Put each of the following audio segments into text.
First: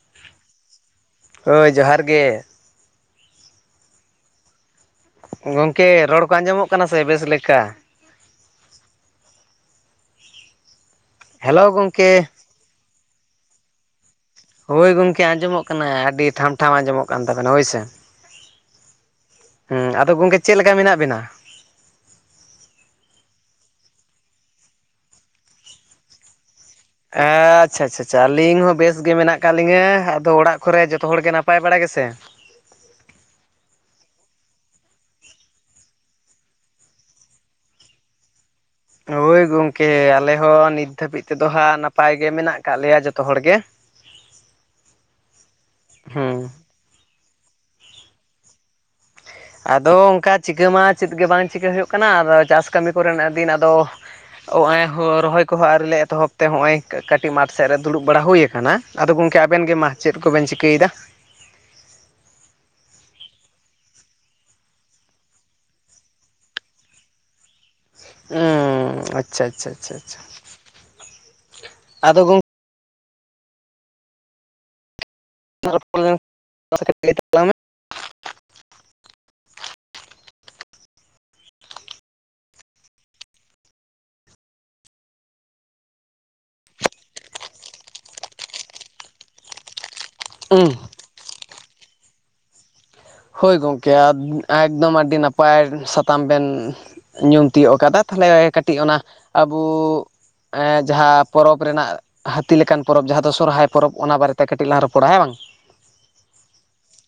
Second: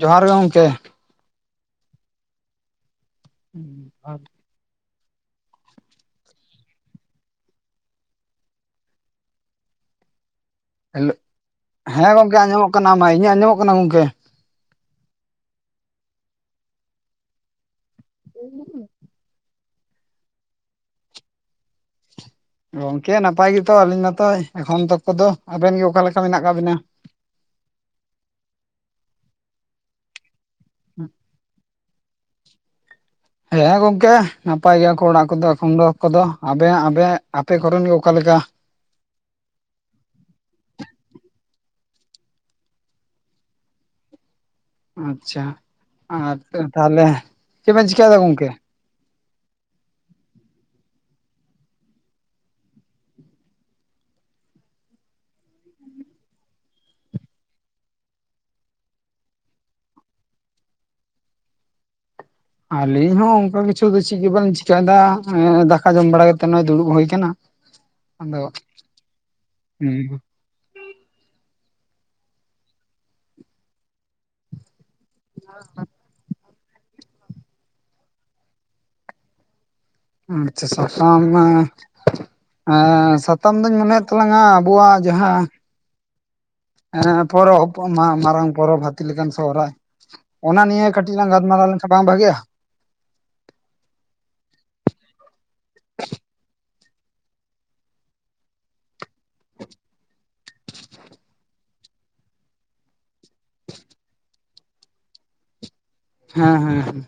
ᱡᱚᱦᱟᱨ ᱜᱮ ᱜᱚᱢᱠᱮ ᱦᱳᱭ ᱡᱚᱦᱟᱨ ᱜᱮ ᱦᱩᱸ ᱟᱨ ᱜᱚᱝᱠᱮ ᱨᱚᱲ ᱠᱚ ᱟᱸᱡᱚᱢᱚᱜ ᱠᱟᱱᱟ ᱥᱮ ᱵᱮᱥ ᱞᱮᱠᱟ ᱦᱮᱞᱳ, ᱦᱮᱞᱳ ᱦᱮᱸ ᱜᱚᱝᱠᱮ ᱜᱚᱢᱠᱮ ᱟᱸᱡᱚᱢᱚᱜ ᱠᱟᱱᱟ ᱢᱟ ᱤᱧᱟᱹᱜ ᱟᱸᱡᱚᱢᱚᱜ ᱠᱟᱱᱟ ᱜᱚᱢᱠᱮ? ᱦᱳᱭ ᱜᱚᱝᱠᱮ ᱟᱸᱡᱚᱢᱚᱜ ᱠᱟᱱᱟᱭ ᱟᱹᱰᱤ ᱴᱷᱟᱢ ᱴᱷᱟᱢ ᱟᱸᱡᱚᱢᱚᱜ ᱠᱟᱱ ᱛᱟᱵᱮᱱᱟ ᱦᱳᱭ ᱥᱮ᱾ [unintelligible] ᱦᱮᱸ ᱟᱫᱚ ᱜᱚᱝᱠᱮ ᱪᱮᱫ ᱞᱮᱠᱟ ᱢᱮᱱᱟᱜ ᱵᱤᱱᱟ? ᱜᱚᱝᱠᱮ ᱱᱟᱯᱟᱭ ᱜᱮᱛᱚ ᱟᱹᱞᱤᱧ ᱢᱟᱛᱚ ᱮᱠᱷᱚᱱ ᱛᱚᱠᱠᱚ ᱫᱚ ᱟᱵᱮᱱ ᱜᱮ ᱚᱠᱟ ᱞᱮᱠᱟ ᱢᱮᱱᱟᱜ ᱟᱠᱟᱜ ᱵᱤᱱᱟ? ᱟᱪᱪᱷᱟ ᱟᱪᱟ ᱪᱷᱟ ᱟᱹᱞᱤᱧ ᱦᱚᱸ ᱵᱮᱥ ᱜᱮ ᱢᱮᱱᱟᱜ ᱟᱠᱟᱫ ᱞᱤᱧᱟᱹ ᱟᱫᱚ ᱚᱲᱟᱜ ᱚᱠᱷᱚᱨᱮ ᱡᱚᱛᱚ ᱦᱚᱲ ᱜᱮ ᱱᱟᱯᱟᱭ ᱵᱟᱲᱟᱭ ᱜᱮ ᱥᱮ ᱦᱮᱸ ᱜᱚᱝᱠᱮ ᱱᱟᱯᱟᱭ ᱜᱮᱭᱟ ᱠᱚ ᱚᱲᱟᱜ ᱠᱚᱫᱚ ᱮᱠᱷᱚᱱ ᱫᱚ ᱟᱠᱚᱫᱚ ᱾ᱟᱵᱮ ᱟᱵᱮ ᱟᱯᱮ ᱠᱚᱨᱮᱱ ᱜᱮ ᱚᱠᱟᱮ ᱞᱮᱠᱟ? ᱦᱳᱭ ᱜᱚᱝᱠᱮ ᱟᱞᱮ ᱦᱚᱸ ᱱᱤᱛ ᱫᱷᱟᱹᱵᱤᱡ ᱛᱮᱫᱚ ᱦᱟᱸᱜ ᱱᱟᱯᱟᱭ ᱜᱮ ᱢᱮᱱᱟᱜ ᱟᱠᱟᱜ ᱞᱮᱭᱟ ᱡᱚᱛᱚ ᱦᱚᱲᱜᱮ᱾ [inaudible] ᱟᱪᱪᱷᱟ ᱟᱨ ᱛᱟᱦᱚᱞᱮ ᱪᱮᱫ ᱵᱮᱱ ᱪᱮᱤᱠᱟᱭ ᱫᱟ ᱜᱚᱝᱠᱮ? ᱟᱫᱚ ᱚᱱᱠᱟ ᱪᱤᱠᱟᱹ ᱢᱟ ᱪᱮᱫ ᱜᱮ ᱵᱟᱝ ᱪᱤᱠᱟᱹ ᱦᱩᱭᱩᱜ ᱠᱟᱱᱟ ᱟᱫᱚ ᱪᱟᱥ ᱠᱟᱹᱢᱤ ᱠᱚᱨᱮᱱᱟᱜ ᱫᱤᱱ ᱟᱫᱚ ᱱᱚᱜᱚᱭ ᱨᱚᱦᱚᱭ ᱠᱚᱦᱚᱸ ᱟᱹᱣᱤᱞᱮ ᱮᱛᱚᱦᱚᱵ ᱛᱮ ᱱᱚᱜᱼᱚᱭ ᱠᱟᱹᱴᱤᱡ ᱢᱟᱴᱷ ᱥᱮᱫ ᱨᱮ ᱫᱩᱲᱩᱵ ᱵᱟᱲᱟ ᱦᱩᱭᱩ ᱟᱠᱟᱱᱟ ᱟᱫᱚ ᱜᱚᱝᱠᱮ ᱟᱵᱮᱱ ᱜᱮ ᱢᱟᱦ ᱪᱮᱫ ᱠᱚᱵᱮᱱ ᱪᱤᱠᱟᱹᱭᱮᱫᱟ ᱟᱹᱞᱤᱧ ᱦᱚᱸ ᱚᱱᱠᱟ ᱠᱤᱪᱷᱩ ᱫᱚ ᱪᱮᱫ ᱜᱮ ᱵᱟᱝ ᱪᱤᱠᱟᱹᱭᱫᱟ ᱫᱟᱠᱟ ᱡᱚᱢ ᱵᱟᱲᱟ ᱠᱟᱛᱮᱫ ᱱᱚᱜᱼᱚᱭ ᱫᱩᱲᱩᱵ ᱦᱩᱭ ᱟᱠᱟᱱᱟ᱾ ᱩᱻ ᱟᱫᱚ ᱟᱪᱪᱷᱟ ᱟᱪᱪᱷᱟ ᱟᱫᱚ ᱜᱚᱝ ᱼᱼ [unintelligible] ᱠᱟᱹᱭ ᱛᱟᱞᱟᱝᱢᱮ ᱟᱪᱪᱷᱟ ᱥᱚᱥᱟᱝ ᱢᱟ ᱟᱸ ᱥᱟᱛᱟᱢ ᱫᱩᱧ ᱢᱚᱱᱮᱭᱮᱫ ᱛᱟᱞᱟᱝᱟ ᱟᱵᱚᱣᱟᱜ ᱡᱟᱦᱟᱸ ᱮᱸ ᱯᱚᱨᱚᱵᱽ ᱢᱟᱨᱟᱝ ᱯᱚᱨᱚᱵᱽ ᱦᱟᱹᱛᱤ ᱞᱮᱠᱟᱱ ᱥᱚᱦᱨᱟᱭ ᱚᱱᱟ ᱱᱤᱭᱮ ᱠᱟᱹᱴᱤᱡ ᱛᱤᱧᱞᱟᱝ ᱜᱟᱞᱢᱟᱨᱟᱣ ᱞᱮᱱᱠᱷᱟᱱ ᱵᱟᱝ ᱵᱷᱟᱜᱮᱼᱟ? ᱦᱳᱭ ᱜᱚᱢᱠᱮ ᱟᱫᱵᱩ ᱮᱠᱫᱚᱢ ᱟᱹᱰᱤ ᱱᱟᱯᱟᱭ ᱥᱟᱛᱟᱢ ᱵᱮᱱ ᱧᱩᱢ ᱛᱤᱭᱳᱜ ᱠᱟᱫᱟ ᱛᱟᱦᱞᱮ ᱠᱟᱹᱴᱤᱡ ᱚᱱᱟ ᱟᱵᱚ ᱡᱟᱦᱟᱸ ᱯᱚᱨᱚᱵᱽ ᱨᱮᱱᱟᱜ ᱦᱟᱹᱛᱤ ᱞᱮᱠᱟᱱ ᱯᱚᱨᱚᱵᱽ ᱡᱟᱦᱟᱸ ᱫᱚ ᱥᱚᱨᱦᱟᱭ ᱯᱚᱨᱚᱵᱽ ᱚᱱᱟ ᱵᱟᱨᱮᱛᱮ ᱠᱟᱹᱴᱤᱡ ᱞᱟᱝ ᱨᱚᱯᱚᱲᱟ ᱦᱮᱸ ᱵᱟᱝ [inaudible] ᱦᱮᱸ ᱦᱮᱸ ᱦᱮᱸ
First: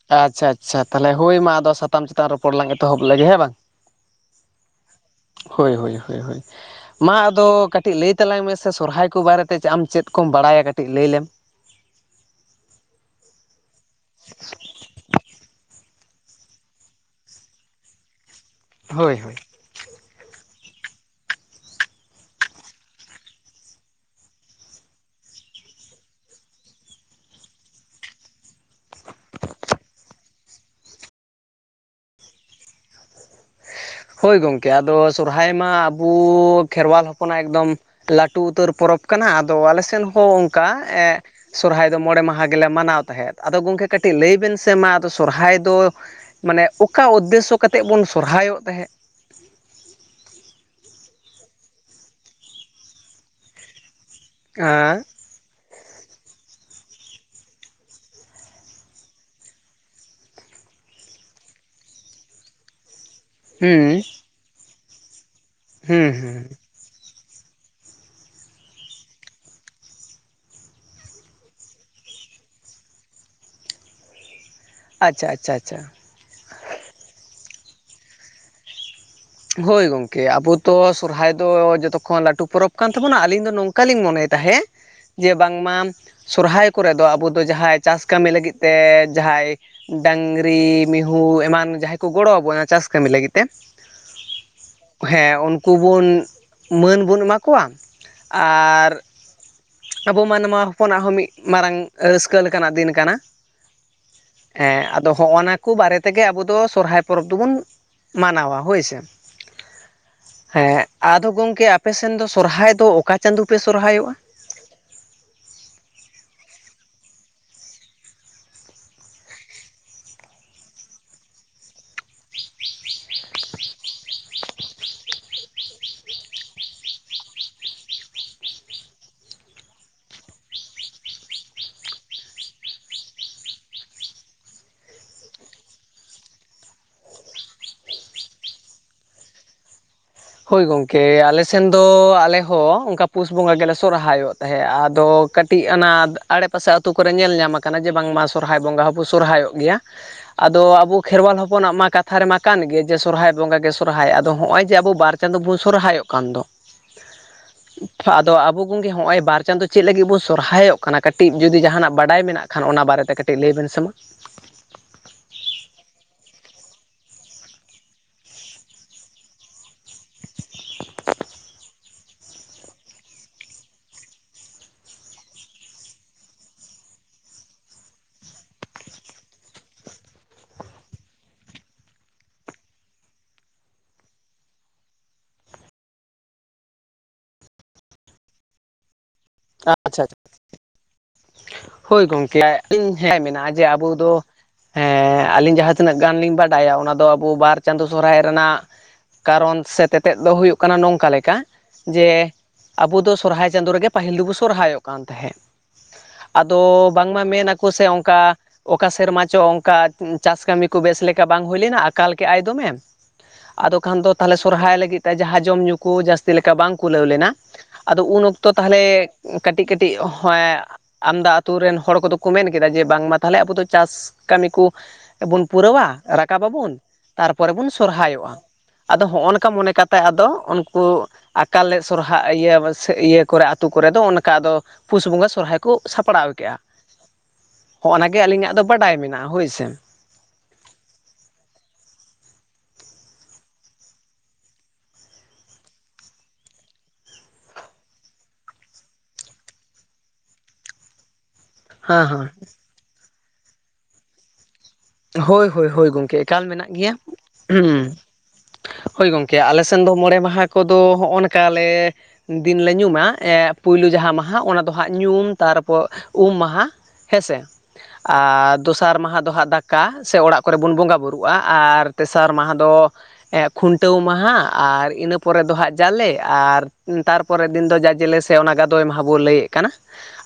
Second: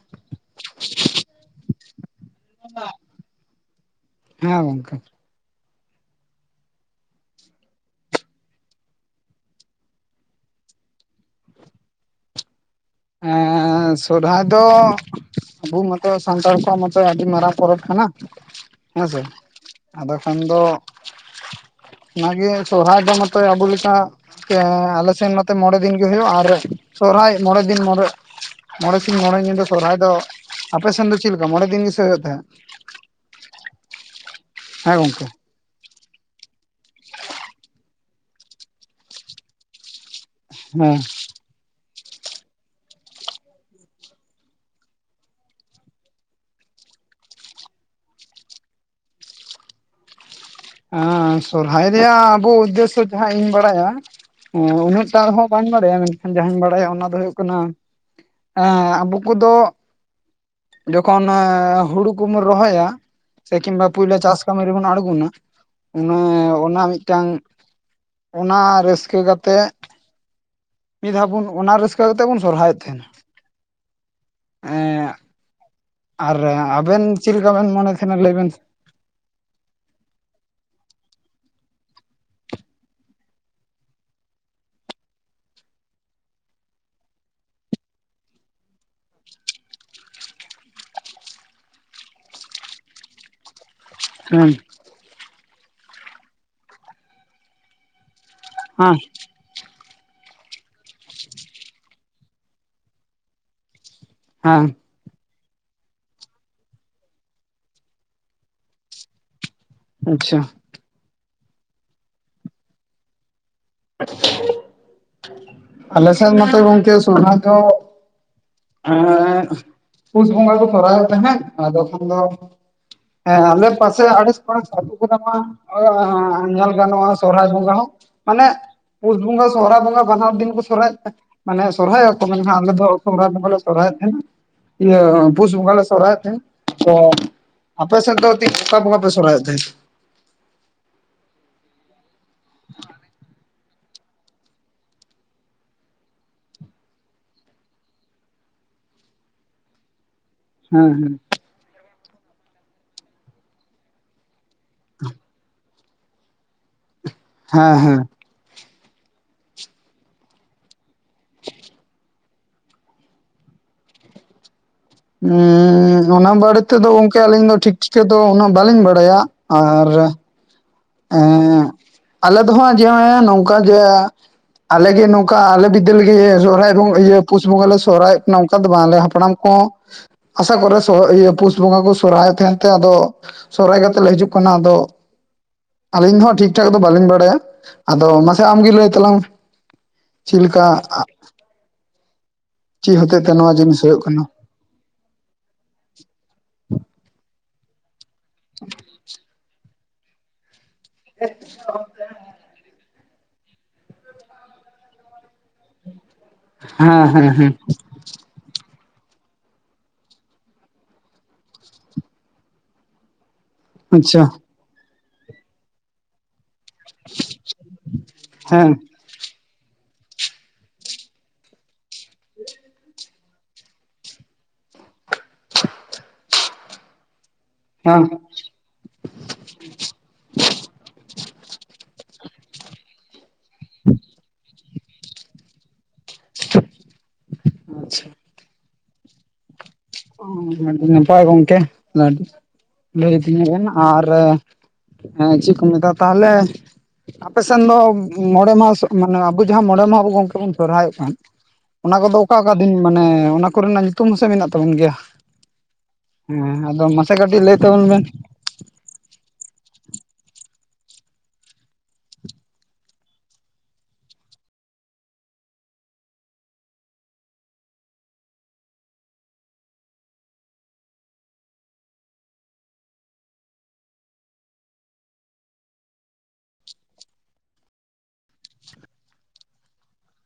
ᱛᱟᱦᱞᱮ ᱦᱳᱭ ᱢᱟ ᱟᱫᱚ ᱥᱟᱛᱟᱢ ᱪᱮᱛᱟᱱ ᱨᱚᱯᱚᱲ ᱞᱟᱝ ᱮᱛᱚᱦᱚᱵ ᱞᱮᱜᱮ ᱦᱮᱸ ᱵᱟᱝ ᱦᱮᱸ ᱜᱚᱝᱠᱮ ᱦᱳᱭ ᱦᱳᱭ ᱦᱳᱭ ᱦᱳᱭ ᱢᱟ ᱟᱫᱚ ᱠᱟᱹᱴᱤᱡ ᱞᱟᱹᱭ ᱛᱟᱞᱟᱝ ᱢᱮᱥᱮ ᱥᱚᱨᱦᱟᱭ ᱠᱚ ᱵᱟᱨᱮᱛᱮ ᱟᱢ ᱪᱮᱫ ᱠᱚᱢ ᱵᱟᱲᱟᱭᱟ ᱠᱟᱹᱴᱤᱡ ᱞᱟᱹᱭ ᱞᱮᱢ ᱟᱸ ᱥᱚᱨᱦᱟᱭ ᱫᱚ ᱟᱵᱚ ᱢᱚᱛᱚ ᱥᱟᱱᱛᱟᱲ ᱠᱚᱣᱟᱜ ᱢᱚᱛᱚ ᱟᱹᱰᱤ ᱢᱟᱨᱟᱝ ᱯᱚᱨᱚᱵᱽ ᱠᱟᱱᱟ᱾ [inaudible] ᱦᱮᱸ ᱥᱮ ᱟᱫᱚ ᱠᱷᱟᱱ ᱫᱚ ᱚᱱᱟᱜᱮ ᱥᱚᱨᱚ ᱦᱟᱭ ᱫᱚ ᱢᱚᱛᱚ ᱟᱵᱚ ᱞᱮᱠᱟ ᱟᱞᱮᱥᱱ ᱱᱚᱛᱮ ᱢᱚᱬᱮ ᱫᱤᱱ ᱜᱮ ᱦᱩᱭᱩᱜ ᱟᱨ ᱥᱚᱨᱦᱟᱭ ᱢᱚᱬᱮ ᱼᱼ ᱫᱤᱱ ᱢᱚᱲᱮ ᱢᱚᱬᱮ ᱥᱤᱧ ᱢᱚᱬᱮ ᱧᱤᱫᱟᱹ ᱥᱚᱨᱦᱟᱭ ᱫᱚ ᱟᱯᱮᱥᱱ ᱫᱚ ᱪᱮᱫ ᱞᱮᱠᱟ ᱢᱚᱬᱮ ᱫᱤᱱ ᱜᱮᱥᱮ ᱦᱩᱭᱩᱜ ᱛᱟᱦᱮᱸᱫ ᱦᱳᱭ ᱜᱚᱝᱠᱮ ᱦᱮᱸ ᱟᱫᱚ ᱜᱚᱝᱠᱮ? ᱥᱚᱨᱦᱟᱭ ᱚᱱᱟᱢᱟ ᱟᱵᱚ ᱠᱷᱮᱨᱣᱟᱞ ᱦᱚᱯᱚᱱᱟᱜ ᱮᱠᱫᱚᱢ ᱞᱟᱹᱴᱩ ᱩᱛᱟᱹᱨ ᱯᱚᱨᱚᱵᱽ ᱠᱟᱱᱟ ᱟᱫᱚ ᱟᱞᱮᱥᱮᱱ [unintelligible] ᱚᱱᱠᱟ ᱦᱮᱸ ᱮ ᱥᱚᱨᱦᱟᱭ ᱫᱚ ᱢᱚᱬᱮ ᱢᱟᱦᱟ ᱜᱮᱞᱮ ᱢᱟᱱᱟᱣ ᱛᱟᱦᱮᱸᱫ᱾ ᱟᱫᱚ ᱜᱚᱢᱠᱮ ᱠᱟᱹᱴᱤᱡ ᱞᱟᱹᱭ ᱵᱮᱱ ᱥᱮ ᱢᱟ ᱟᱫᱚ ᱥᱚᱨᱦᱟᱭ ᱫᱚ ᱢᱟᱱᱮ ᱚᱠᱟ ᱩᱫᱽᱫᱮᱥᱚ ᱠᱟᱛᱮᱫ ᱵᱚᱱ ᱥᱚᱨᱦᱟᱭᱚᱜ ᱛᱟᱦᱮᱸᱫ? ᱥᱚᱨᱦᱟᱭ ᱫᱚᱭᱟ ᱟᱵᱚ ᱩᱫᱽᱫᱮᱥᱚ ᱡᱟᱦᱟᱸ ᱤᱧ ᱵᱟᱲᱟᱭᱟ ᱦᱮᱸ ᱩᱱᱟᱹᱜ ᱴᱟᱦᱚᱸ ᱵᱟᱹᱧ ᱵᱟᱲᱟᱭᱟ ᱢᱮᱱᱠᱷᱟᱱ ᱡᱟᱦᱟᱸᱧ ᱵᱟᱲᱟᱭᱟ ᱚᱱᱟ ᱫᱚ ᱦᱩᱭᱩᱜ ᱠᱟᱱᱟ ᱟᱵᱚ ᱠᱚᱫᱚ ᱡᱚᱠᱷᱚᱱ ᱦᱩᱲᱩ ᱠᱚᱢ ᱨᱚᱦᱚᱭᱟ ᱥᱮ ᱠᱤᱝᱵᱟ ᱦᱩᱸ ᱯᱳᱭᱞᱳ ᱪᱟᱥ ᱠᱟᱹᱢᱤ ᱨᱮᱵᱚᱱ ᱟᱬᱜᱚᱱᱟ ᱦᱩᱸ ᱚᱱᱮ ᱦᱩᱸ ᱚᱱᱟ ᱢᱤᱫ ᱴᱟᱝ ᱚᱱᱟ ᱨᱟᱹᱥᱠᱟᱹ ᱠᱟᱛᱮᱜ ᱢᱤᱫ ᱫᱷᱟᱣ ᱵᱚᱱ ᱚᱱᱟ ᱨᱟᱹᱥᱠᱟᱹ ᱠᱟᱛᱮ ᱵᱚᱱ ᱥᱚᱨᱦᱟᱭᱮᱫ ᱛᱟᱦᱮᱱᱟ ᱮᱸ ᱟᱪᱪᱷᱟ ᱟᱪᱪᱷᱟ ᱟᱪᱪᱷᱟ ᱟᱨ ᱟᱵᱮᱱ ᱪᱮᱫ ᱞᱮᱠᱟ ᱵᱮᱱ ᱢᱚᱱᱮ ᱛᱟᱦᱮᱱᱟ ᱞᱟᱹᱭ ᱵᱮᱱ ᱦᱳᱭ ᱜᱚᱝᱠᱮ ᱟᱵᱚ ᱫᱚ ᱥᱚᱨᱦᱟᱭ ᱫᱚ ᱡᱚᱛᱚᱠᱷᱚᱱ ᱞᱟᱹᱴᱩ ᱯᱚᱨᱚᱵᱽ ᱠᱟᱱ ᱛᱟᱵᱚᱱᱟ ᱟᱞᱤᱧ ᱫᱚ ᱱᱚᱝᱠᱟᱞᱤᱧ ᱢᱚᱱᱮᱭ ᱛᱟᱦᱮᱸᱫ ᱡᱮ ᱵᱟᱝᱢᱟ ᱥᱚᱨᱦᱟᱭ ᱠᱚᱨᱮ ᱫᱚ ᱟᱵᱚ ᱫᱚ ᱡᱟᱦᱟᱸᱭ ᱪᱟᱥ ᱠᱟᱹᱢᱤ ᱞᱟᱹᱜᱤᱫ ᱛᱮ ᱡᱟᱦᱟᱸᱭ ᱰᱟᱝᱨᱤ ᱢᱤᱦᱩ ᱮᱢᱟᱱ ᱡᱟᱦᱟᱸᱭ ᱠᱚ ᱜᱚᱲᱚ ᱟᱵᱚᱱᱟ ᱚᱱᱟ ᱪᱟᱥ ᱠᱟᱹᱢᱤ ᱞᱟᱹᱜᱤᱫ ᱛᱮ ᱦᱩᱸ ᱦᱮᱸ ᱩᱱᱠᱩ ᱵᱚᱱ ᱢᱟᱹᱱ ᱵᱚᱱ ᱮᱢᱟ ᱠᱚᱣᱟ ᱟᱨ ᱦᱮᱸ ᱟᱵᱚ ᱢᱟᱱᱣᱟ ᱦᱚᱯᱚᱱᱟᱜ ᱦᱚᱸ ᱢᱤᱫ ᱢᱟᱨᱟᱝ ᱨᱟᱹᱥᱠᱟᱹ ᱞᱮᱠᱟᱱᱟᱜ ᱫᱤᱱ ᱠᱟᱱᱟ ᱦᱮᱸ ᱮ ᱟᱫᱚ ᱦᱚᱸᱜᱼᱚ ᱱᱟ ᱠᱚ ᱵᱟᱨᱮ ᱛᱮᱜᱮ ᱟᱵᱚ ᱫᱚ ᱥᱚᱨᱦᱟᱭ ᱯᱚᱨᱚᱵ ᱫᱚᱵᱚᱱ ᱢᱟᱱᱟᱣᱟ ᱦᱳᱭ ᱥᱮ ᱟᱪᱪᱷᱟ ᱦᱮᱸ ᱟᱫᱚ ᱜᱚᱝᱠᱮ ᱟᱯᱮ ᱥᱮᱱ ᱫᱚ ᱥᱚᱨᱦᱟᱭ ᱫᱚ ᱚᱠᱟ ᱪᱟᱸᱫᱩ ᱯᱮ ᱥᱚᱨᱦᱟᱭ ᱟᱞᱮ ᱥᱮᱱ ᱢᱟᱛᱚ ᱜᱚᱝᱠᱮ ᱥᱚᱨᱦᱟᱭ ᱫᱚ [inaudible] ᱯᱩᱥ ᱵᱚᱸᱜᱟ ᱠᱚ ᱥᱚᱨᱦᱟᱭᱚᱜ ᱛᱟᱦᱮᱸᱫ ᱟᱫᱚ ᱠᱷᱟᱱ ᱫᱚ ᱦᱮᱸ ᱟᱞᱮ ᱯᱟᱥᱮ [inaudible] ᱢᱟ ᱧᱮᱞ ᱜᱟᱱᱚᱜᱼᱟ ᱥᱚᱨᱦᱟᱭ ᱵᱚᱸᱜᱟ ᱦᱚᱸ ᱢᱟᱱᱮ ᱯᱩᱥ ᱵᱚᱸᱜᱟ ᱥᱚᱨᱦᱟᱭ ᱵᱚᱸᱜᱟ ᱵᱟᱱᱟᱨ ᱫᱤᱱ ᱠᱚ ᱥᱚᱨᱦᱟᱭ [inaudible] ᱢᱟᱱᱮ ᱥᱚᱨᱦᱟᱭ ᱚᱜᱛᱚ ᱢᱟᱱᱮ ᱱᱟᱦᱜ ᱟᱞᱮ ᱫᱚ ᱥᱚᱨᱦᱟᱭ ᱵᱚᱸᱜᱟᱞᱮ ᱥᱚᱨᱦᱟᱭᱚᱜ ᱛᱟᱦᱮᱸᱱᱟ ᱤᱭᱟᱹ ᱯᱩᱥ ᱵᱚᱸᱜᱟᱞᱟ ᱥᱚᱨᱦᱟᱭᱟᱜ ᱛᱟᱦᱮᱱ ᱟᱯᱮ ᱥᱮᱫ ᱛᱤᱥ ᱚᱠᱟ ᱵᱚᱸᱜᱟᱯᱮ ᱥᱚᱨᱦᱟᱭᱚᱜ ᱛᱟᱦᱮᱜ ᱦᱳᱭ ᱜᱚᱝᱠᱮ ᱟᱞᱮ ᱥᱮᱱ ᱫᱚ ᱟᱞᱮ ᱦᱚᱸ ᱚᱱᱠᱟ ᱯᱩᱥ ᱵᱚᱸᱜᱟ ᱜᱮᱞᱮ ᱥᱚᱨᱦᱟᱭᱚᱜ ᱛᱟᱦᱮᱸᱫ ᱟᱫᱚ ᱠᱟᱹᱴᱤᱡ ᱟᱱᱟ ᱟᱲᱮᱯᱟᱥᱮ ᱟᱹᱛᱩ ᱠᱚᱨᱮ ᱧᱮᱞ ᱧᱟᱢ ᱟᱠᱟᱱᱟ ᱡᱮ ᱵᱟᱝᱢᱟ ᱥᱚᱨᱦᱟᱭ ᱵᱚᱸᱜᱟ ᱦᱚᱸᱵᱚ ᱥᱚᱨᱦᱟᱭᱚᱜ ᱜᱮᱭᱟ ᱟᱫᱚ ᱟᱵᱚ ᱦᱮᱸ ᱠᱷᱮᱨᱣᱟᱞ ᱦᱚᱯᱚᱱᱟᱜ ᱢᱟ ᱠᱟᱛᱷᱟ ᱨᱮᱢᱟ ᱠᱟᱱ ᱜᱮ ᱡᱮ ᱥᱚᱨᱦᱟᱭ ᱵᱚᱸᱜᱟ ᱜᱮ ᱥᱚᱨᱦᱟᱭ ᱟᱫᱚ ᱦᱚᱜᱼᱚᱭ ᱡᱮ ᱟᱵᱚ ᱵᱟᱨ ᱵᱚ ᱥᱚᱨᱦᱟᱭᱚᱜ ᱠᱟᱱ ᱫᱚ ᱦᱮᱸ ᱦᱮᱸ ᱛᱚ ᱟᱵᱚ ᱜᱚᱝᱠᱮ ᱦᱚᱸᱜᱼᱚᱭ ᱵᱟᱨ ᱪᱟᱸᱫᱳ ᱪᱮᱫ ᱞᱟᱹᱜᱤᱫ ᱵᱚ ᱥᱚᱨᱦᱟᱭᱚᱜ ᱠᱟᱱᱟ ᱠᱟᱹᱴᱤᱡ ᱡᱩᱫᱤ ᱡᱟᱦᱟᱸ ᱱᱟᱜ ᱵᱟᱰᱟᱭ ᱢᱮᱱᱟᱜ ᱠᱷᱟᱱ ᱚᱱᱟ ᱵᱟᱨᱮᱛᱮ ᱠᱟᱹᱴᱤᱡ ᱞᱟᱹᱭ ᱵᱮᱱ ᱥᱮᱢᱟ ᱚᱱᱟ ᱵᱟᱨᱮ ᱛᱮᱫᱚ ᱜᱚᱢᱠᱮ ᱟᱹᱞᱤᱧ ᱫᱚ ᱴᱷᱤᱠ ᱴᱷᱤᱠᱟᱹ ᱫᱚ ᱩᱱᱟᱹᱜ ᱵᱟᱹᱞᱤᱧ ᱵᱟᱲᱟᱭᱟ ᱟᱨ ᱮᱸ [inaudible] ᱟᱞᱮ ᱫᱚ ᱦᱟᱸᱜ ᱡᱮ ᱱᱚᱝᱠᱟ ᱜᱮ ᱟᱞᱮ ᱜᱮ ᱱᱚᱝᱠᱟ ᱟᱞᱮ ᱵᱤᱫᱟᱹᱞ ᱨᱮᱜᱮ ᱥᱚᱨᱦᱟᱭ ᱠᱚ ᱤᱭᱟᱹ ᱯᱩᱥ ᱵᱚᱸᱜᱟ ᱞᱮ ᱥᱚᱨᱦᱟᱭᱚᱜ ᱠᱟᱱᱟ ᱚᱱᱠᱟ ᱫᱚ ᱵᱟᱝ ᱟᱞᱮ ᱦᱟᱯᱲᱟᱢ ᱠᱚ ᱟᱥᱟ ᱠᱚᱨᱮ ᱥᱚ ᱤᱭᱟᱹ ᱯᱩᱥ ᱵᱚᱸᱜᱟ ᱠᱚ ᱥᱚᱨᱦᱟᱭ ᱛᱟᱦᱮᱸᱱ ᱛᱮ ᱟᱫᱚ ᱥᱚᱦᱚᱨᱟᱭ ᱠᱟᱛᱮ ᱞᱮ ᱦᱤᱡᱩᱜ ᱠᱟᱱᱟ ᱟᱫᱚ ᱟᱹᱞᱤᱧ ᱫᱚ ᱦᱟᱸᱜ ᱴᱷᱤᱠ ᱴᱷᱟᱠ ᱫᱚ ᱵᱟᱹᱞᱤᱧ ᱵᱟᱲᱟᱭᱟ ᱟᱫᱚ ᱢᱟᱥᱮ ᱟᱢ ᱜᱮ ᱞᱟᱹᱭ ᱛᱟᱞᱟᱝ ᱢᱮ ᱟᱪᱪᱷᱟ ᱪᱮᱫ ᱟᱪᱪᱷᱟ ᱞᱮᱠᱟ ᱦᱳᱭ ᱜᱚᱝᱠᱮ ᱟᱹᱞᱤᱧ ᱪᱮᱫ ᱦᱮᱸ ᱦᱚᱛᱮᱡ ᱛᱮ ᱢᱮᱱᱟᱜᱼᱟ ᱱᱚᱣᱟ ᱡᱮ ᱡᱤᱱᱤᱥ ᱟᱵᱚ ᱦᱩᱭᱩᱜ ᱫᱚ ᱠᱟᱱᱟ ᱦᱮᱸ ᱟᱞᱤᱧ ᱡᱟᱦᱟᱸ ᱛᱤᱱᱟᱹᱜ ᱜᱟᱱ ᱞᱤᱧ ᱵᱟᱰᱟᱭᱟ ᱚᱱᱟ ᱫᱚ ᱟᱵᱚ ᱵᱟᱨ ᱪᱟᱸᱫᱳ ᱥᱚᱨᱦᱟᱭ ᱨᱮᱱᱟᱜ ᱠᱟᱨᱚᱱ ᱥᱮ ᱛᱮᱛᱮᱫ ᱫᱚ ᱦᱩᱭᱩᱜ ᱠᱟᱱᱟ ᱱᱚᱝᱠᱟ ᱞᱮᱠᱟ ᱡᱮ ᱟᱵᱚ ᱫᱚ ᱥᱚᱨᱦᱟᱭ ᱪᱟᱸᱫᱳ ᱨᱮᱜᱮ ᱯᱟᱹᱦᱤᱞ ᱫᱚᱵᱚᱱ ᱥᱚᱨᱦᱟᱭᱚᱜ ᱠᱟᱱ ᱛᱟᱦᱮᱸᱫ ᱟᱫᱚ ᱦᱮᱸ ᱵᱟᱝᱢᱟ ᱦᱮᱸ ᱢᱮᱱ ᱦᱮᱸ ᱟᱠᱚ ᱥᱮ ᱚᱱᱠᱟ ᱚᱠᱟ ᱥᱮᱨᱢᱟ ᱪᱚ ᱚᱝᱠᱟ ᱪᱟᱥ ᱠᱟᱹᱢᱤ ᱠᱚ ᱵᱮᱥ ᱞᱮᱠᱟ ᱵᱟᱝ ᱦᱩᱭ ᱞᱮᱱᱟ ᱟᱠᱟᱞ ᱠᱮᱜᱼᱟᱭ ᱫᱚᱢᱮ ᱟᱫᱚ ᱠᱷᱟᱱ ᱫᱚ ᱟᱪᱪᱷᱟ ᱛᱟᱦᱚᱞᱮ ᱥᱚᱨᱦᱟᱭ ᱞᱟᱹᱜᱤᱫ ᱛᱮ ᱡᱟᱦᱟᱸ ᱡᱚᱢ ᱧᱩ ᱠᱚ ᱡᱟᱹᱥᱛᱤ ᱞᱮᱠᱟ ᱵᱟᱝ ᱠᱩᱞᱟᱹᱣ ᱞᱮᱱᱟ ᱟᱫᱚ ᱩᱱ ᱚᱠᱛᱚ ᱦᱮᱸ ᱛᱟᱦᱚᱞᱮ ᱠᱟᱹᱴᱤᱡ ᱠᱟᱹᱴᱤᱡ [inaudible] ᱟᱢᱫᱟ ᱟᱛᱳ ᱨᱮᱱ ᱦᱚᱲ ᱠᱚᱫᱚ ᱠᱚ ᱢᱮᱱ ᱠᱮᱫᱟ ᱡᱮ ᱵᱟᱝᱢᱟ ᱛᱟᱦᱚᱞᱮ ᱟᱵᱚ ᱫᱚ ᱪᱟᱥ ᱠᱟᱹᱢᱤ ᱠᱚ ᱵᱚᱱ ᱯᱩᱨᱟᱹᱣᱟ ᱨᱟᱠᱟᱵ ᱟᱵᱚᱱ ᱛᱟᱨᱯᱚᱨᱮ ᱵᱚᱱ ᱦᱮᱸ ᱥᱚᱨᱦᱟᱭᱚᱜᱼᱟ ᱟᱫᱚ ᱦᱚᱜᱼᱚ ᱱᱚᱝᱠᱟ ᱢᱚᱱᱮ ᱠᱟᱛᱮᱜ ᱟᱫᱚ ᱩᱱᱠᱩ ᱟᱠᱟᱞ ᱞᱮ ᱥᱚᱨᱦᱟᱭ ᱤᱭᱟᱹ ᱥᱮ ᱤᱭᱟᱹ ᱠᱚᱨᱮ ᱟᱛᱳ ᱠᱚᱨᱮ ᱫᱚ ᱚᱱᱠᱟ ᱟᱫᱚ ᱯᱩᱥ ᱵᱚᱸᱜᱟ ᱥᱚᱨᱦᱟᱭ ᱠᱩ ᱥᱟᱯᱲᱟᱣ ᱠᱮᱜᱼᱟ ᱦᱚᱜᱼᱚ ᱱᱟ ᱜᱮ ᱟᱹᱞᱤᱧᱟᱜ ᱫᱚ ᱵᱟᱰᱟᱭ ᱢᱮᱱᱟᱜᱼᱟ ᱦᱳᱭ ᱥᱮ ᱟᱹᱰᱤ ᱱᱟᱯᱟᱭ ᱜᱚᱝᱠᱮ ᱞᱟᱹᱭ [inaudible] ᱟᱨ ᱦᱮᱸ ᱪᱮᱫ ᱠᱚ ᱢᱮᱛᱟᱜᱼᱟ ᱛᱟᱦᱚᱞᱮ ᱟᱯᱮ ᱥᱮᱱ ᱫᱚ ᱢᱚᱬᱮ ᱢᱟᱦᱟᱸ ᱥᱚᱜ ᱢᱟᱱᱮ ᱟᱵᱚ ᱡᱟᱦᱟᱸ ᱢᱚᱬᱮ ᱢᱟᱦᱟ ᱟᱵᱚ ᱜᱚᱝᱠᱮ ᱵᱚᱱ ᱥᱚᱦᱚᱨᱟᱭᱚᱜ ᱠᱟᱱ ᱚᱱᱟ ᱠᱚᱫᱚ ᱦᱮᱸ ᱚᱠᱟ ᱚᱠᱟ ᱫᱤᱱ ᱢᱟᱱᱮ ᱚᱱᱟ ᱠᱚᱨᱮ ᱱᱟᱜ ᱧᱩᱛᱩᱢ ᱦᱚᱸ ᱥᱮ ᱢᱮᱱᱟᱜ ᱛᱟᱵᱚᱱ ᱜᱮᱭᱟ ᱦᱳᱭ ᱦᱳᱭ ᱦᱳᱭ ᱜᱚᱝᱠᱮ ᱮᱠᱟᱞ ᱦᱮᱸ ᱢᱮᱱᱟᱜ ᱟᱫᱚ ᱜᱮᱭᱟ ᱢᱟᱥᱮ ᱠᱟᱹᱴᱤᱡ ᱞᱟᱹᱭ ᱛᱟᱵᱚᱱ ᱵᱮᱱ ᱦᱳᱭ ᱜᱚᱝᱠᱮ ᱟᱞᱮ ᱥᱮᱱ ᱫᱚ ᱢᱚᱬᱮ ᱢᱟᱦᱟᱸ ᱠᱚᱫᱚ ᱦᱚᱜᱼᱚ ᱱᱚᱝᱠᱟ ᱞᱮ ᱫᱤᱱ ᱞᱮ ᱧᱩᱢᱟ ᱯᱩᱭᱞᱩ ᱡᱟᱦᱟᱸ ᱢᱟᱦᱟᱸ ᱚᱱᱟ ᱫᱚ ᱦᱟᱸᱜ ᱧᱩᱢ ᱛᱟᱨᱯᱚᱨ ᱩᱢ ᱢᱟᱦᱟᱸ ᱦᱮᱸᱥᱮ ᱟᱨ ᱫᱚᱥᱟᱨ ᱢᱟᱦᱟᱸ ᱫᱚ ᱦᱟᱸᱜ ᱫᱟᱠᱟ ᱠᱟ ᱥᱮ ᱚᱲᱟᱜ ᱠᱚᱨᱮ ᱵᱚᱱ ᱵᱚᱸᱜᱟ ᱵᱩᱨᱩᱜ-ᱟ ᱟᱨ ᱛᱮᱥᱟᱨ ᱢᱟᱦᱟ ᱫᱚ ᱠᱷᱩᱱᱴᱟᱹᱣ ᱢᱟᱦᱟ ᱟᱨ ᱤᱱᱟᱹ ᱯᱚᱨᱮ ᱫᱚ ᱦᱟᱸᱜ ᱡᱟᱞᱮ ᱟᱨ ᱛᱟᱨ ᱯᱚᱨᱮ ᱫᱤᱱ ᱫᱚ ᱡᱟᱡᱮᱞᱮ ᱥᱮ ᱚᱱᱟ ᱜᱟᱫᱚᱭ ᱢᱟᱦᱟ ᱵᱚᱱ ᱞᱟᱹᱭᱮᱫ ᱠᱟᱱᱟ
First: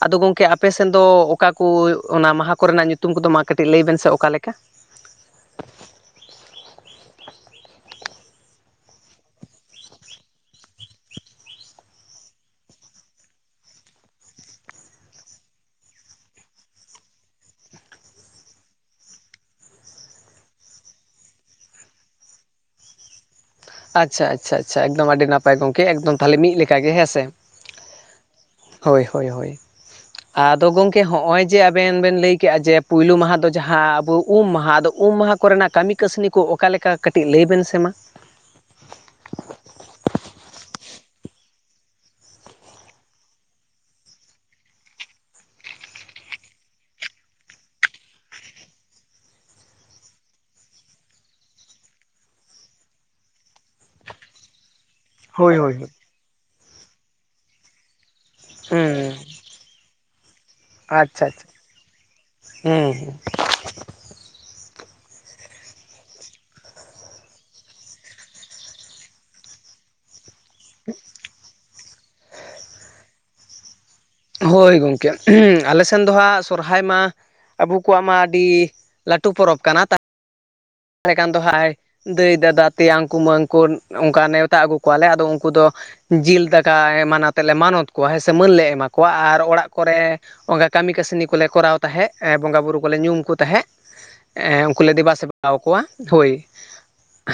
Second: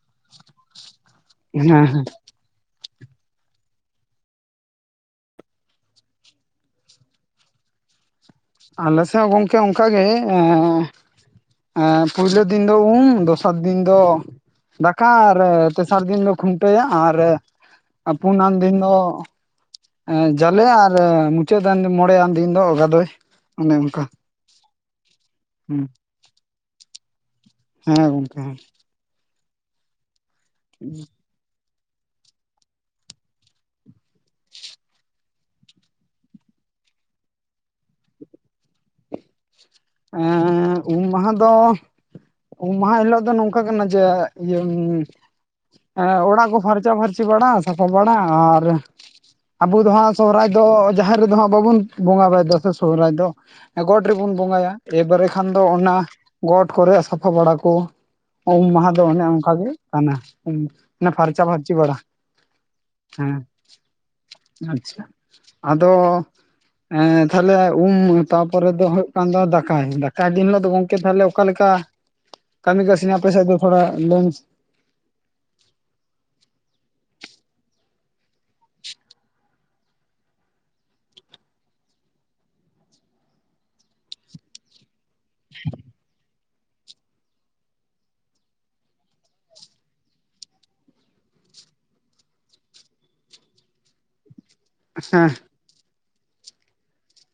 ᱟᱫᱚ ᱜᱚᱢᱠᱮ ᱟᱯᱮ ᱥᱮᱱ ᱫᱚ ᱚᱠᱟ ᱠᱚ ᱦᱮᱸ ᱦᱮᱸ ᱚᱱᱟ ᱢᱟᱦᱟ ᱠᱚᱨᱮᱱᱟᱜ ᱧᱩᱛᱩᱢ ᱠᱚᱫᱚ ᱢᱟ ᱠᱟᱹᱴᱤᱡ ᱞᱟᱹᱭ ᱵᱮᱱ ᱥᱮ ᱚᱠᱟ ᱞᱮᱠᱟ ᱟᱞᱮ ᱥᱮᱫ ᱜᱚᱝᱠᱮ ᱚᱱᱠᱟᱜᱮ ᱦᱮᱸ ᱯᱩᱭᱞᱳ ᱫᱤᱱ ᱫᱚ ᱩᱢ ᱫᱚᱥᱟᱨ ᱫᱤᱱ ᱫᱚ ᱫᱟᱠᱟ ᱟᱨ ᱛᱮᱥᱟᱨ ᱫᱤᱱ ᱫᱚ ᱠᱷᱩᱱᱴᱟᱹᱭᱟ ᱟᱨ ᱯᱩᱱᱟᱱ ᱫᱤᱱ ᱫᱚ ᱡᱟᱞᱮ ᱟᱨ ᱢᱩᱪᱟᱹᱫ ᱫᱤᱱ ᱢᱚᱬᱮᱭᱟᱜ ᱫᱤᱱ ᱫᱚ ᱜᱟᱫᱳᱭ ᱟᱪᱪᱷᱟ ᱟᱪᱪᱷᱟ ᱟᱪᱪᱷᱟ ᱮᱠᱫᱚᱢ ᱟᱹᱰᱤ ᱱᱟᱯᱟᱭ ᱜᱚᱝᱠᱮ ᱮᱠᱫᱚᱢ ᱢᱤᱫ ᱞᱮᱠᱟ ᱜᱮ ᱦᱮᱸᱥᱮ ᱦᱩᱸ ᱜᱚᱝᱠᱮ ᱦᱳᱭ ᱦᱳᱭ ᱦᱳᱭ ᱟᱫᱚ ᱜᱚᱝᱠᱮ ᱦᱚᱜ ᱚᱭ ᱡᱮ ᱟᱵᱮᱱ ᱵᱮᱱ ᱞᱟᱹᱭ ᱠᱮᱜᱼᱟ ᱡᱮ ᱯᱩᱭᱞᱩ ᱢᱟᱦᱟᱸ ᱫᱚ ᱡᱟᱦᱟᱸ ᱟᱵᱚ ᱩᱢ ᱢᱟᱦᱟᱸ ᱟᱫᱚ ᱩᱢ ᱢᱟᱦᱟᱸ ᱠᱚᱨᱮᱱᱟᱜ ᱠᱟᱹᱢᱤ ᱠᱟᱹᱥᱱᱤ ᱠᱚ ᱚᱠᱟ ᱞᱮᱠᱟ ᱠᱟᱹᱴᱤᱡ ᱞᱟᱹᱭ ᱵᱮᱱ ᱥᱮ ᱢᱟ ᱮᱸᱜ ᱩᱢ ᱢᱟᱦᱟᱸ ᱫᱚ ᱩᱢ ᱢᱟᱦᱟ ᱦᱤᱞᱳᱜ ᱫᱚ ᱱᱚᱝᱠᱟ ᱠᱟᱱᱟ ᱡᱮ ᱤᱭᱟᱹ ᱚᱲᱟᱜ ᱠᱚ ᱯᱷᱟᱨᱪᱟ ᱯᱷᱟᱨᱪᱤ ᱵᱟᱲᱟ ᱥᱟᱯᱷᱟ ᱵᱟᱲᱟ ᱟᱨ ᱟᱵᱚ ᱫᱚ ᱦᱟᱸᱜ ᱥᱚᱦᱨᱟᱭ ᱫᱚ ᱡᱟᱦᱮᱨ ᱨᱮᱫᱚ ᱦᱟᱸᱜ ᱵᱟᱵᱚᱱ ᱵᱚᱸᱜᱟ ᱵᱟᱨᱟ ᱮᱫᱟ ᱥᱮ ᱥᱚᱦᱨᱟᱭ ᱫᱚ ᱜᱚᱴ ᱨᱮᱵᱚᱱ ᱵᱚᱸᱜᱟᱭᱟ ᱮᱵᱟᱨᱮ ᱠᱷᱟᱱ ᱦᱳᱭ ᱫᱚ ᱦᱳᱭ ᱦᱳᱭ ᱚᱱᱟ ᱜᱚᱴ ᱠᱚᱨᱮ ᱥᱟᱯᱷᱟ ᱵᱟᱲᱟ ᱠᱚ ᱩᱢ ᱢᱟᱦᱟ ᱫᱚ ᱦᱩᱸ ᱚᱱᱮ ᱚᱱᱠᱟ [unintelligible] ᱟᱪᱪᱷᱟ ᱯᱷᱟᱨᱪᱟ ᱟᱪᱪᱷᱟ ᱯᱷᱟᱨᱪᱤ ᱵᱟᱲᱟ ᱦᱩᱸ ᱦᱮᱸ ᱟᱪᱪᱷᱟ ᱟᱫᱚ ᱛᱟᱦᱞᱮ ᱩᱢ ᱛᱟᱯᱚᱨᱮ ᱫᱚ ᱦᱩᱭᱩᱜ ᱠᱟᱱ ᱫᱚ ᱫᱟ ᱫᱟᱠᱟᱭ ᱫᱤᱱ ᱦᱤᱞᱳᱜ ᱫᱚ ᱜᱚᱝᱠᱮ ᱛᱟᱦᱚᱞᱮ ᱚᱠᱟ ᱞᱮᱠᱟ ᱠᱟᱹᱢᱤ ᱠᱟᱹᱥᱱᱤ ᱟᱯᱮ ᱥᱮᱫ ᱫᱚ ᱛᱷᱚᱲᱟ ᱞᱟᱹᱭ ᱢᱮᱥᱮ ᱦᱳᱭ ᱜᱚᱢᱠᱮ ᱟᱞᱮᱥᱮᱱ ᱫᱚ ᱦᱟᱸᱜ ᱥᱚᱨᱦᱟᱭ ᱢᱟ ᱟᱵᱚ ᱠᱚᱣᱟᱜ ᱢᱟ ᱟᱹᱰᱤ ᱞᱟᱹᱴᱩ ᱯᱚᱨᱚᱵ ᱠᱟᱱᱟ ᱛᱚ ᱛᱟᱦᱚᱞᱮ ᱠᱷᱟᱱ ᱫᱚ ᱦᱟᱭ ᱫᱟᱹᱭ ᱫᱟᱫᱟ ᱛᱮᱭᱟᱝ ᱠᱩᱢᱟᱹᱝ ᱠᱚ ᱚᱱᱠᱟ ᱱᱮᱣᱛᱟ ᱟᱹᱜᱩ ᱠᱚᱣᱟᱞᱮ ᱩᱱᱠᱩ ᱫᱚ ᱡᱤᱞ ᱫᱟᱠᱟ ᱚᱱᱠᱟ ᱮᱢᱟᱱ ᱱᱟᱛᱮᱫ ᱞᱮ ᱢᱟᱱᱚᱛ ᱠᱚᱣᱟ ᱦᱮᱸ ᱥᱮ ᱢᱟᱹᱱ ᱞᱮ ᱮᱢᱟ ᱠᱚᱣᱟ ᱟᱨ ᱚᱲᱟᱜ ᱠᱚᱨᱮ ᱚᱱᱠᱟ ᱠᱟᱹᱢᱤ ᱠᱟᱹᱥᱱᱤ ᱠᱚᱞᱮ ᱠᱚᱨᱟᱣ ᱛᱟᱦᱮᱸᱜ ᱵᱚᱸᱜᱟᱼ ᱵᱩᱨᱩ ᱠᱚᱞᱮ ᱧᱩᱢ ᱠᱚ ᱛᱟᱦᱮᱸᱜ ᱠᱚᱞᱮ ᱫᱮᱵᱟ ᱦᱮᱸ ᱥᱮᱵᱟ ᱟᱠᱚᱣᱟ ᱦᱳᱭ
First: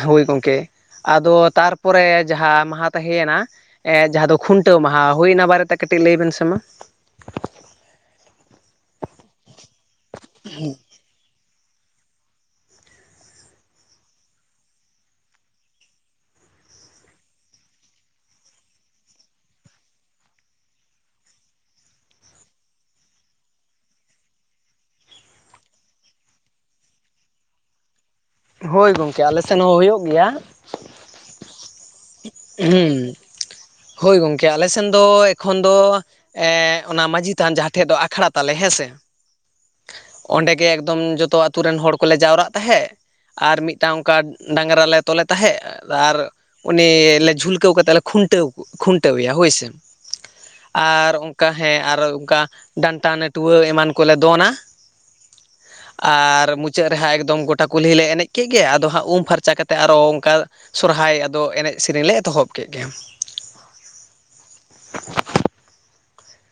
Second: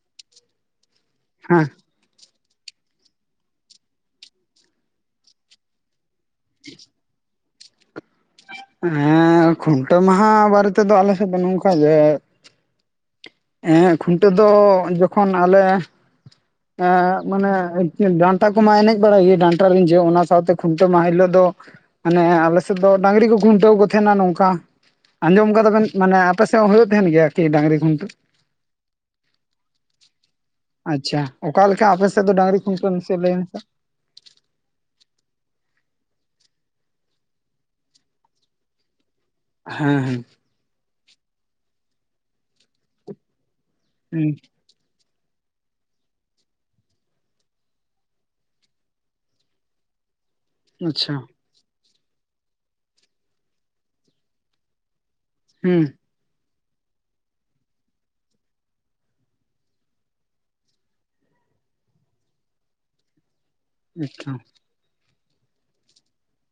ᱦᱳᱭ ᱜᱚᱢᱠᱮ ᱟᱫᱚ ᱦᱮᱸ ᱛᱟᱨᱯᱚᱨ ᱯᱚᱨᱮ ᱡᱟᱦᱟᱸ ᱢᱟᱦᱟ ᱛᱟᱦᱮᱸᱭᱮᱱᱟ ᱡᱟᱦᱟᱸ ᱫᱚ ᱠᱷᱩᱱᱴᱟᱹᱣ ᱢᱟᱦᱟ ᱦᱩᱭᱱᱟ ᱵᱟᱨᱮᱛᱮ ᱠᱟᱹᱴᱤᱡ ᱞᱟᱹᱭ ᱵᱮᱱ ᱥᱮ ᱢᱟ [unintelligible] ᱮᱸ ᱠᱷᱩᱱᱴᱟᱹᱣ ᱢᱟᱦᱟ ᱵᱟᱨᱮ ᱛᱮᱫᱚ ᱟᱞᱮ ᱥᱮᱫ ᱫᱚ ᱱᱚᱝᱠᱟ ᱜᱮ ᱦᱮᱸ ᱠᱷᱩᱱᱴᱟᱹᱣ ᱫᱚ ᱡᱚᱠᱷᱚᱱ ᱟᱞᱮ ᱮ ᱢᱟᱱᱮ ᱰᱟᱱᱴᱟ ᱠᱚᱢᱟ ᱮᱱᱮᱡ ᱵᱟᱲᱟᱭ ᱜᱮ ᱰᱟᱱᱴᱟ ᱨᱤᱡᱳᱜ ᱚᱱᱟ ᱥᱟᱶᱛᱮ ᱠᱷᱩᱱᱴᱟᱹᱣ ᱢᱟᱦᱟ ᱦᱤᱞᱳᱜ ᱫᱚ ᱢᱟᱱᱮ ᱟᱞᱮᱥᱮᱫ ᱫᱚ ᱰᱟᱝᱨᱤ ᱠᱚ ᱠᱷᱩᱱᱴᱟᱹᱣ ᱠᱚ ᱛᱟᱦᱮᱱᱟ ᱱᱚᱝᱠᱟ ᱟᱸᱡᱚᱢ ᱠᱟᱫᱟ ᱵᱮᱱ ᱢᱟᱱᱮ ᱟᱯᱮ ᱥᱮᱫ ᱦᱚᱸ ᱦᱩᱭᱩᱜ ᱛᱟᱦᱮᱱ ᱜᱮᱭᱟ ᱟᱨᱠᱤ ᱰᱟᱹᱝᱨᱤ ᱠᱷᱩᱱᱴᱟᱹᱣ ᱦᱳᱭ ᱜᱚᱝᱠᱮ ᱟᱞᱮ ᱥᱮᱱ ᱦᱚᱸ ᱦᱩᱭᱩᱜ ᱜᱮᱭᱟ ᱟᱪᱪᱷᱟ ᱚᱠᱟᱞᱮᱠᱟ ᱟᱯᱮ ᱥᱮᱫ ᱫᱚ ᱰᱟᱝᱨᱤ ᱠᱷᱩᱱᱴᱟᱹᱣ ᱦᱩᱸ ᱱᱟᱥᱮ ᱞᱟᱹᱭ ᱢᱮᱥᱮ ᱦᱳᱭ ᱜᱚᱝᱠᱮ ᱟᱞᱮ ᱥᱮᱱ ᱫᱚ ᱮᱠᱷᱚᱱ ᱫᱚ ᱮ ᱚᱱᱟ ᱢᱟᱺᱡᱷᱤ ᱛᱷᱟᱱ ᱡᱟᱦᱟᱸ ᱴᱷᱮᱡ ᱫᱚ ᱟᱠᱷᱲᱟ ᱛᱟᱞᱮ ᱦᱮᱸ ᱥᱮ ᱦᱮᱸ ᱦᱮᱸ ᱚᱸᱰᱮ ᱜᱮ ᱮᱠᱫᱚᱢ ᱡᱚᱛᱚ ᱟᱛᱳ ᱨᱮᱱ ᱦᱚᱲ ᱠᱚᱞᱮ ᱡᱟᱣᱨᱟᱜ ᱛᱟᱦᱮᱸᱜ ᱟᱨ ᱢᱤᱫᱴᱟᱝ ᱚᱱᱠᱟ ᱦᱩᱸ ᱰᱟᱝᱨᱟ ᱞᱮ ᱛᱚᱞᱮ ᱛᱟᱦᱮᱸᱫ ᱟᱨ ᱩᱱᱤ ᱞᱮ ᱡᱷᱩᱞᱠᱟᱹᱣ ᱠᱟᱛᱮᱫ ᱞᱮ ᱠᱷᱩᱱᱟᱹᱣ ᱠᱷᱩᱱᱴᱟᱹᱣ ᱮᱭᱟ ᱦᱳᱭ ᱥᱮ ᱟᱨ ᱟᱪᱪᱷᱟ ᱚᱱᱠᱟ ᱦᱮᱸ ᱟᱨᱚ ᱚᱱᱠᱟ ᱰᱟᱱᱴᱟ ᱱᱟᱹᱴᱣᱟᱹ ᱮᱢᱟᱱ ᱠᱚᱞᱮ ᱫᱚᱱᱟ ᱦᱩᱸ ᱟᱨ ᱢᱩᱪᱟᱹᱫ ᱨᱮᱦᱟᱸᱜ ᱮᱠᱫᱚᱢ ᱜᱚᱴᱟ ᱠᱩᱞᱦᱤ ᱞᱮ ᱮᱱᱮᱡ ᱠᱮᱫ ᱜᱮ ᱟᱫᱚ ᱦᱟᱸᱜ ᱩᱢ ᱯᱷᱟᱨᱪᱟ ᱠᱟᱛᱮᱫ ᱟᱨᱚ ᱚᱱᱠᱟ ᱥᱚᱨᱦᱟᱭ ᱟᱫᱚ ᱮᱱᱮᱡ ᱥᱮᱨᱮᱧ ᱞᱮ ᱮᱛᱚᱦᱚᱵ ᱠᱮᱫ ᱜᱮᱭᱟ ᱟᱪᱪᱷᱟ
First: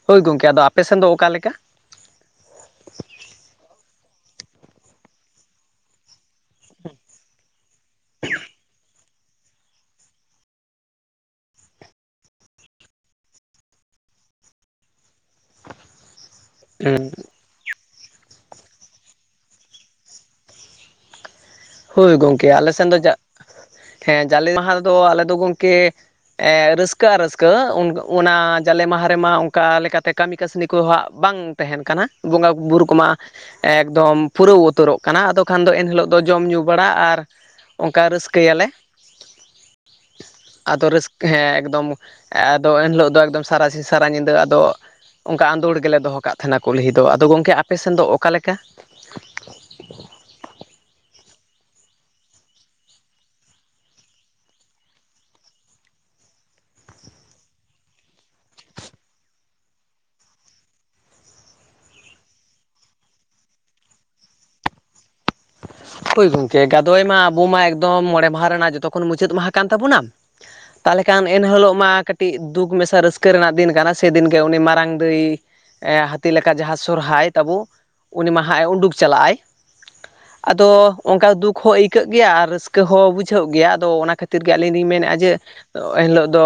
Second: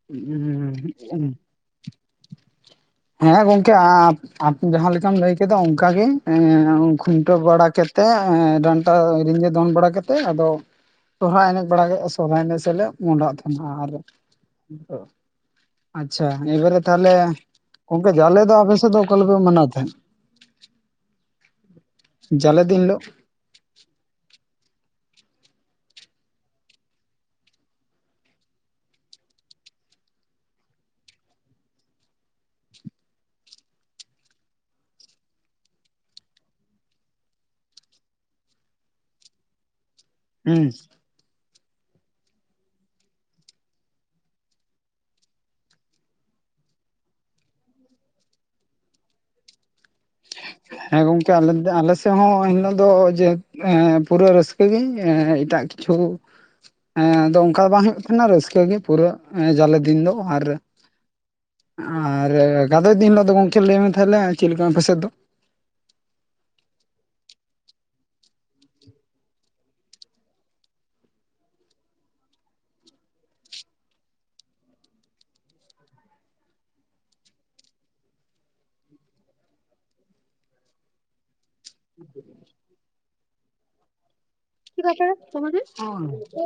ᱦᱳᱭ ᱜᱚᱝᱠᱮ ᱟᱫᱚ ᱟᱯᱮ ᱥᱮᱱ ᱫᱚ ᱦᱩᱸ ᱚᱠᱟᱞᱮᱠᱟ ᱦᱮᱸ ᱜᱚᱝᱠᱮ ᱟᱢ ᱡᱟᱦᱟᱸ ᱞᱮᱠᱟᱢ ᱞᱟᱹᱭ ᱠᱮᱫᱟ ᱚᱱᱠᱟᱟᱜ ᱜᱮ ᱮᱸ ᱠᱷᱩᱱᱴᱟᱹ ᱵᱟᱲᱟ ᱠᱟᱛᱮ ᱮᱸ ᱰᱟᱱᱴᱟ ᱫᱚᱱ ᱵᱟᱲᱟ ᱠᱟᱛᱮᱫ ᱟᱫᱚ ᱥᱚᱨᱦᱟᱭ ᱮᱱᱮᱡ ᱵᱟᱲᱟ ᱥᱚᱨᱦᱟᱭ ᱮᱱᱮᱡ ᱥᱮᱫ ᱞᱮ ᱢᱚᱦᱰᱟᱜ ᱛᱟᱦᱮᱱᱟ ᱟᱨ ᱟᱪᱪᱷᱟ ᱮᱵᱟᱨᱮ ᱦᱩᱸ ᱛᱟᱦᱚᱞᱮ ᱜᱚᱝᱠᱮ ᱡᱟᱹᱞᱮ ᱫᱚ ᱟᱯᱮᱥᱮᱫ ᱫᱚ ᱚᱠᱟ ᱞᱮᱠᱟ ᱯᱮ ᱢᱟᱱᱟᱣ ᱛᱟᱦᱮᱸᱫ ᱦᱳᱭ ᱜᱚᱢᱠᱮ ᱡᱟᱞᱮ ᱟᱞᱮ ᱫᱤᱱ ᱥᱮᱱ ᱫᱚ ᱦᱤᱞᱳᱜ? ᱦᱮᱸ ᱡᱟᱞᱮ ᱢᱟᱦᱟ ᱨᱮᱫᱚ ᱟᱞᱮ ᱫᱚ ᱜᱚᱢᱠᱮ ᱨᱟᱹᱥᱠᱟᱹ ᱟᱨ ᱨᱟᱹᱥᱠᱟᱹ ᱚᱱᱟ ᱡᱟᱞᱮ ᱢᱟᱦᱟ ᱨᱮᱢᱟ ᱚᱱᱠᱟ ᱞᱮᱠᱟᱛᱮ ᱠᱟᱹᱢᱤ ᱠᱟᱹᱥᱱᱤ ᱠᱚ ᱦᱟᱸᱜ ᱵᱟᱝ ᱛᱟᱦᱮᱱ ᱠᱟᱱᱟ ᱵᱚᱸᱜᱟ ᱵᱩᱨᱩ ᱠᱚᱢᱟ ᱮᱠᱫᱚᱢ ᱯᱩᱨᱟᱹᱣ ᱩᱛᱟᱹᱨᱚᱜ ᱠᱟᱱᱟ ᱟᱫᱚ ᱠᱷᱟᱱ ᱫᱚ ᱮᱱᱦᱤᱞᱳᱜ ᱫᱚ ᱡᱚᱢ ᱧᱩ ᱵᱟᱲᱟ ᱟᱨ ᱚᱱᱠᱟ ᱨᱟᱹᱥᱠᱟᱹᱭᱟᱞᱮ ᱦᱩᱸ ᱟᱫᱚ ᱨᱟᱹᱥᱠᱟᱹ ᱦᱮᱸ ᱮᱠᱫᱚᱢ ᱟᱫᱚ ᱮᱱᱦᱤᱞᱳᱜ ᱫᱚ ᱮᱠᱚᱢ ᱥᱟᱨᱟ ᱥᱤᱧ ᱥᱟᱨᱟ ᱧᱤᱫᱟᱹ ᱟᱫᱚ ᱚᱱᱠᱟ ᱟᱸᱫᱳᱲ ᱜᱮᱞᱮ ᱫᱚᱦᱚ ᱠᱟᱜ ᱛᱟᱦᱮᱱᱟ ᱠᱩᱞᱦᱤ ᱫᱚ ᱟᱫᱚ ᱜᱚᱢᱠᱮ ᱟᱯᱮᱥᱱ ᱫᱚ ᱚᱠᱟᱞᱮᱠᱟ [unintelligible] ᱦᱮᱸ ᱜᱚᱝᱠᱮ ᱟᱞᱮ ᱟᱞᱮ ᱥᱮᱫ ᱦᱚᱸ ᱮᱱ ᱦᱤᱞᱚᱜ ᱫᱚ ᱡᱮ ᱮᱸ ᱯᱩᱨᱟᱹ ᱨᱟᱹᱥᱠᱟᱹᱜ ᱜᱮ ᱮᱴᱟᱜ ᱠᱤᱪᱷᱩ ᱮᱸ ᱟᱫᱚ ᱚᱱᱠᱟ ᱫᱚ ᱵᱟᱝ ᱦᱩᱭᱩᱜ ᱛᱟᱦᱮᱱᱟ ᱨᱟᱹᱥᱠᱟᱹ ᱜᱮ ᱯᱩᱨᱟᱹ ᱡᱟᱞᱮ ᱫᱤᱱ ᱫᱚ ᱟᱨ ᱟᱨ ᱜᱟᱫᱚᱭ ᱫᱤᱱ ᱦᱤᱞᱳᱜ ᱫᱚ ᱜᱚᱝᱠᱮ ᱞᱟᱹᱭ ᱢᱮ ᱛᱟᱦᱚᱞᱮ ᱪᱮᱫ ᱞᱮᱠᱟ ᱟᱯᱮ ᱥᱮᱫ ᱫᱚ ᱦᱳᱭ ᱜᱚᱢᱠᱮ ᱜᱟᱫᱚᱭ ᱢᱟ ᱟᱵᱚ ᱢᱟ ᱮᱠᱫᱚᱢ ᱢᱚᱬᱮ ᱢᱟᱦᱟ ᱨᱮᱱᱟᱜ ᱡᱚᱛᱚ ᱠᱷᱚᱱ ᱢᱩᱪᱟᱹᱫ ᱢᱟᱦᱟ ᱠᱟᱱ ᱛᱟᱵᱚᱱᱟ ᱛᱟᱦᱚᱞᱮ ᱠᱷᱟᱱ ᱮᱱᱦᱤᱞᱳᱜ ᱢᱟ ᱠᱟᱹᱴᱤᱡ ᱫᱩᱠ ᱢᱮᱥᱟ ᱨᱟᱹᱥᱠᱟᱹ ᱨᱮᱱᱟᱜ ᱫᱤᱱ ᱠᱟᱱᱟ ᱥᱮᱫᱤᱱ ᱜᱮ ᱩᱱᱤ ᱢᱟᱨᱟᱝ ᱫᱟᱹᱭ ᱦᱟᱹᱛᱤ ᱞᱮᱠᱟ ᱡᱟᱦᱟᱸ ᱥᱚᱨᱦᱟᱭ ᱛᱟᱵᱚ ᱩᱱᱤ ᱢᱟᱦᱟᱸ ᱩᱸᱰᱩᱠ ᱪᱟᱞᱟᱜᱼ ᱟᱭ ᱟᱫᱚ ᱚᱱᱠᱟ ᱫᱩᱠ ᱦᱚᱸ ᱟᱹᱭᱠᱟᱹᱜ ᱜᱮᱭᱟ ᱟᱨ ᱨᱟᱹᱥᱠᱟᱹ ᱦᱚᱸ ᱵᱩᱡᱷᱟᱹᱜ ᱜᱮᱭᱟ ᱟᱫᱚ ᱚᱱᱟ ᱠᱷᱟᱹᱛᱤᱨ ᱠᱷᱟᱹᱛᱤᱨ ᱜᱮ ᱟᱹᱞᱤᱧ ᱞᱤᱧ ᱢᱮᱱᱮᱫᱼᱟ ᱡᱮ ᱦᱩᱸ ᱮᱱᱦᱤᱞᱳᱜ ᱫᱚ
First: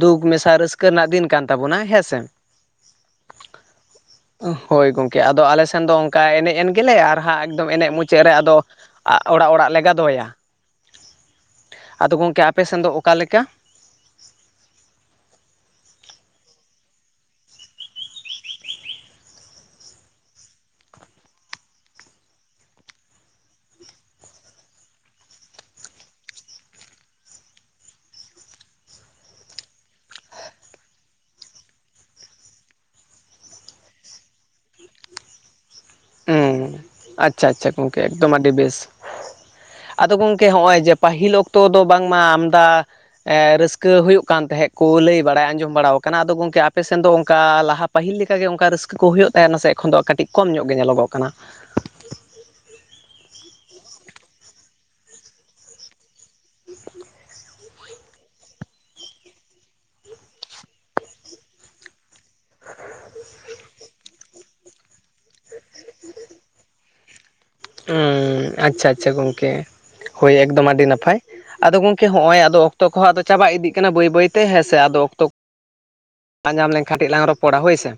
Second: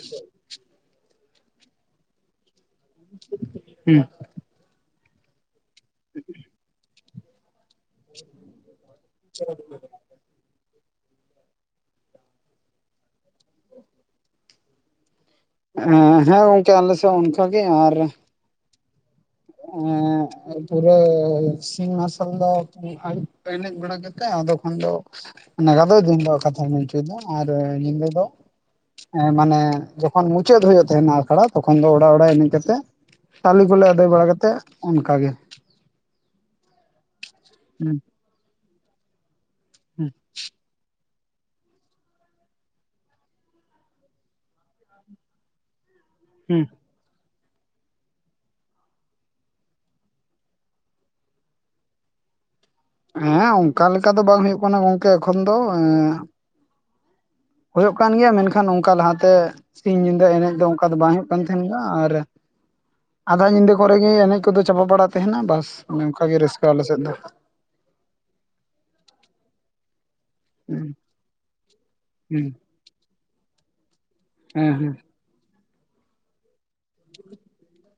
ᱫᱩᱠ ᱢᱮᱥᱟ ᱨᱟᱹᱥᱠᱟᱹ ᱨᱟᱹᱥᱠᱟ ᱨᱮᱱᱟᱜ ᱫᱤᱱ ᱠᱟᱱ ᱛᱟᱵᱚᱱᱟ ᱦᱮᱸᱥᱮ ᱦᱮᱸ ᱦᱳᱭ ᱜᱚᱝᱠᱮ ᱟᱫᱚ ᱟᱞᱮ ᱥᱮᱱ ᱫᱚ ᱚᱱᱠᱟ ᱮᱱᱮᱡ ᱮᱱ ᱜᱮᱞᱮ ᱟᱨ ᱦᱟᱸᱜ ᱮᱠᱫᱚᱢ ᱮᱱᱮᱡ ᱢᱩᱪᱟᱹᱫ ᱨᱮ ᱟᱫᱚ ᱚᱲᱟᱜ ᱚᱲᱟᱜ ᱞᱮ ᱜᱟᱫᱚᱭᱟ ᱟᱫᱚ ᱜᱚᱝᱠᱮ ᱟᱯᱮ ᱥᱮᱱ ᱫᱚ ᱚᱠᱟᱞᱮᱠᱟ ᱦᱮᱸ ᱦᱮᱸ ᱜᱚᱝᱠᱮ ᱟᱞᱮ ᱥᱮᱫ ᱚᱱᱠᱟᱜ ᱜᱮ ᱟᱨ ᱮ ᱯᱩᱨᱟᱹ ᱥᱤᱧ ᱢᱟᱨᱥᱟᱞ ᱫᱚ ᱟᱹᱭᱩᱵ ᱮᱱᱮᱡ ᱵᱟᱲᱟ ᱠᱟᱛᱮᱜ ᱟᱫᱚ ᱠᱷᱟᱱ ᱫᱚ ᱚᱱᱟ ᱜᱟᱫᱚᱭ ᱫᱤᱱ ᱫᱚ ᱠᱟᱛᱷᱟ ᱢᱮᱱ ᱚᱪᱚᱭᱮᱫᱟ ᱟᱨ ᱧᱤᱫᱟᱹ ᱫᱚ ᱢᱟᱱᱮ ᱡᱚᱠᱷᱚᱱ ᱢᱩᱪᱟᱹᱫ ᱦᱩᱭᱩᱜ ᱛᱟᱦᱮᱸᱱᱟ ᱟᱠᱷᱲᱟ ᱛᱚᱠᱷᱚᱱ ᱫᱚ ᱚᱲᱟᱜ ᱚᱲᱟᱜ ᱮᱱᱮᱡ ᱠᱟᱛᱮ ᱪᱟᱣᱞᱮ ᱠᱚᱞᱮ ᱟᱹᱫᱟᱭ ᱵᱟᱲᱟ ᱠᱟᱛᱮᱫ ᱚᱱᱠᱟᱜᱮ ᱩᱸ ᱟᱪᱪᱷᱟ ᱟᱪᱪᱷᱟ ᱦᱩᱸ ᱜᱚᱝᱠᱮ ᱮᱠᱫᱚᱢ ᱟᱹᱰᱤ ᱵᱮᱥ ᱦᱩᱸ ᱟᱫᱚ ᱜᱚᱝᱠᱮ ᱦᱚᱜ ᱚᱭ ᱡᱮ ᱯᱟᱹᱦᱤᱞ ᱚᱠᱛᱚ ᱫᱚ ᱵᱟᱝᱢᱟ ᱟᱢᱫᱟ ᱮᱸ ᱨᱟᱹᱥᱠᱟᱹ ᱦᱩᱭᱩᱜ ᱠᱟᱱ ᱛᱟᱦᱮᱸᱫ ᱠᱚ ᱞᱟᱹᱭ ᱵᱟᱲᱟᱭ ᱟᱸᱡᱚᱢ ᱵᱟᱲᱟ ᱟᱠᱟᱫ ᱠᱟᱱᱟ ᱟᱫᱚ ᱜᱚᱝᱠᱮ ᱦᱩᱸ ᱟᱯᱮᱥᱮᱱ ᱫᱚ ᱚᱱᱠᱟ ᱞᱟᱦᱟ ᱯᱟᱹᱦᱤᱞ ᱞᱮᱠᱟᱜᱮ ᱚᱱᱠᱟ ᱨᱟᱹᱥᱠᱟᱹ ᱦᱩᱭᱩᱜ ᱛᱟᱦᱮᱱᱟ ᱥᱮ ᱮᱠᱷᱚᱱ ᱫᱚ ᱠᱟᱹᱴᱤᱡ ᱠᱚᱢ ᱧᱚᱜᱼᱟ ᱜᱮ ᱧᱮᱞᱚᱜᱚᱜ ᱠᱟᱱᱟ ᱾ ᱦᱮᱸ ᱚᱱᱠᱟ ᱞᱮᱠᱟ ᱫᱚ ᱵᱟᱝ ᱦᱩᱭᱩᱜ ᱠᱟᱱᱟ ᱜᱚᱝᱠᱮ ᱮᱠᱷᱚᱱ ᱫᱚ ᱦᱩᱸ [unintelligible] ᱦᱩᱭᱩᱜᱚᱡᱚᱜ ᱠᱟᱱ ᱜᱮᱭᱟ ᱢᱮᱱᱠᱷᱟᱱ ᱚᱱᱠᱟ ᱞᱟᱦᱟ ᱛᱮ ᱥᱤᱧ ᱧᱤᱫᱟᱹ ᱮᱱᱮᱡ ᱫᱚ ᱚᱱᱠᱟ ᱫᱚ ᱵᱟᱝ ᱦᱩᱭᱩᱜ ᱠᱟᱱ ᱛᱟᱦᱮᱱᱟ ᱟᱨ ᱟᱫᱷᱟ ᱧᱤᱫᱟᱹ ᱠᱚᱨᱮ ᱜᱮ ᱮᱱᱮᱡ ᱠᱚᱫᱚ ᱪᱟᱵᱟ ᱵᱟᱲ ᱛᱟᱦᱮᱱᱟ ᱵᱟᱥ ᱱᱚᱝᱠᱟ ᱜᱮ ᱨᱟᱹᱥᱠᱟᱹ ᱟᱞᱮ ᱥᱮᱫ ᱫᱚ ᱩᱸ ᱟᱪᱷᱟ ᱟᱪᱷᱟ ᱜᱚᱝᱠᱮ ᱾ ᱦᱳᱭ ᱮᱠᱫᱚᱢ ᱟᱹᱰᱤ ᱦᱩᱸ ᱱᱟᱯᱟᱭ ᱟᱫᱚ ᱜᱚᱢᱠᱮ ᱦᱚᱸᱜᱼᱚᱭ ᱦᱩᱸ ᱟᱫᱚ ᱚᱠᱛᱚ ᱠᱚᱦᱚᱸ ᱟᱫᱚ ᱪᱟᱵᱟ ᱤᱫᱤᱜ ᱠᱟᱱᱟ ᱵᱟᱹᱭ ᱵᱟᱹᱭ ᱛᱮ ᱯᱮ ᱦᱮᱸ ᱦᱮᱥᱮ ᱦᱮᱸ ᱟᱫᱚ ᱚᱠᱛᱚ ᱧᱟᱢ ᱞᱮᱱᱠᱷᱟᱱ ᱠᱟᱹᱴᱤᱡ ᱞᱟᱝ ᱨᱚᱯᱚᱲᱟ ᱦᱳᱭ ᱥᱮ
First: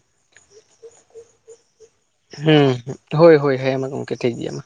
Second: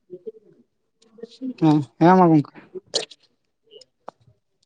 ᱦᱮᱸ ᱢᱟ ᱜᱚᱝᱠᱮ ᱦᱩᱸ ᱦᱳᱭ ᱦᱳᱭ ᱦᱮᱸ ᱢᱟ ᱜᱚᱝᱠᱮ ᱴᱤᱠᱜᱮᱭᱟ ᱦᱚᱭ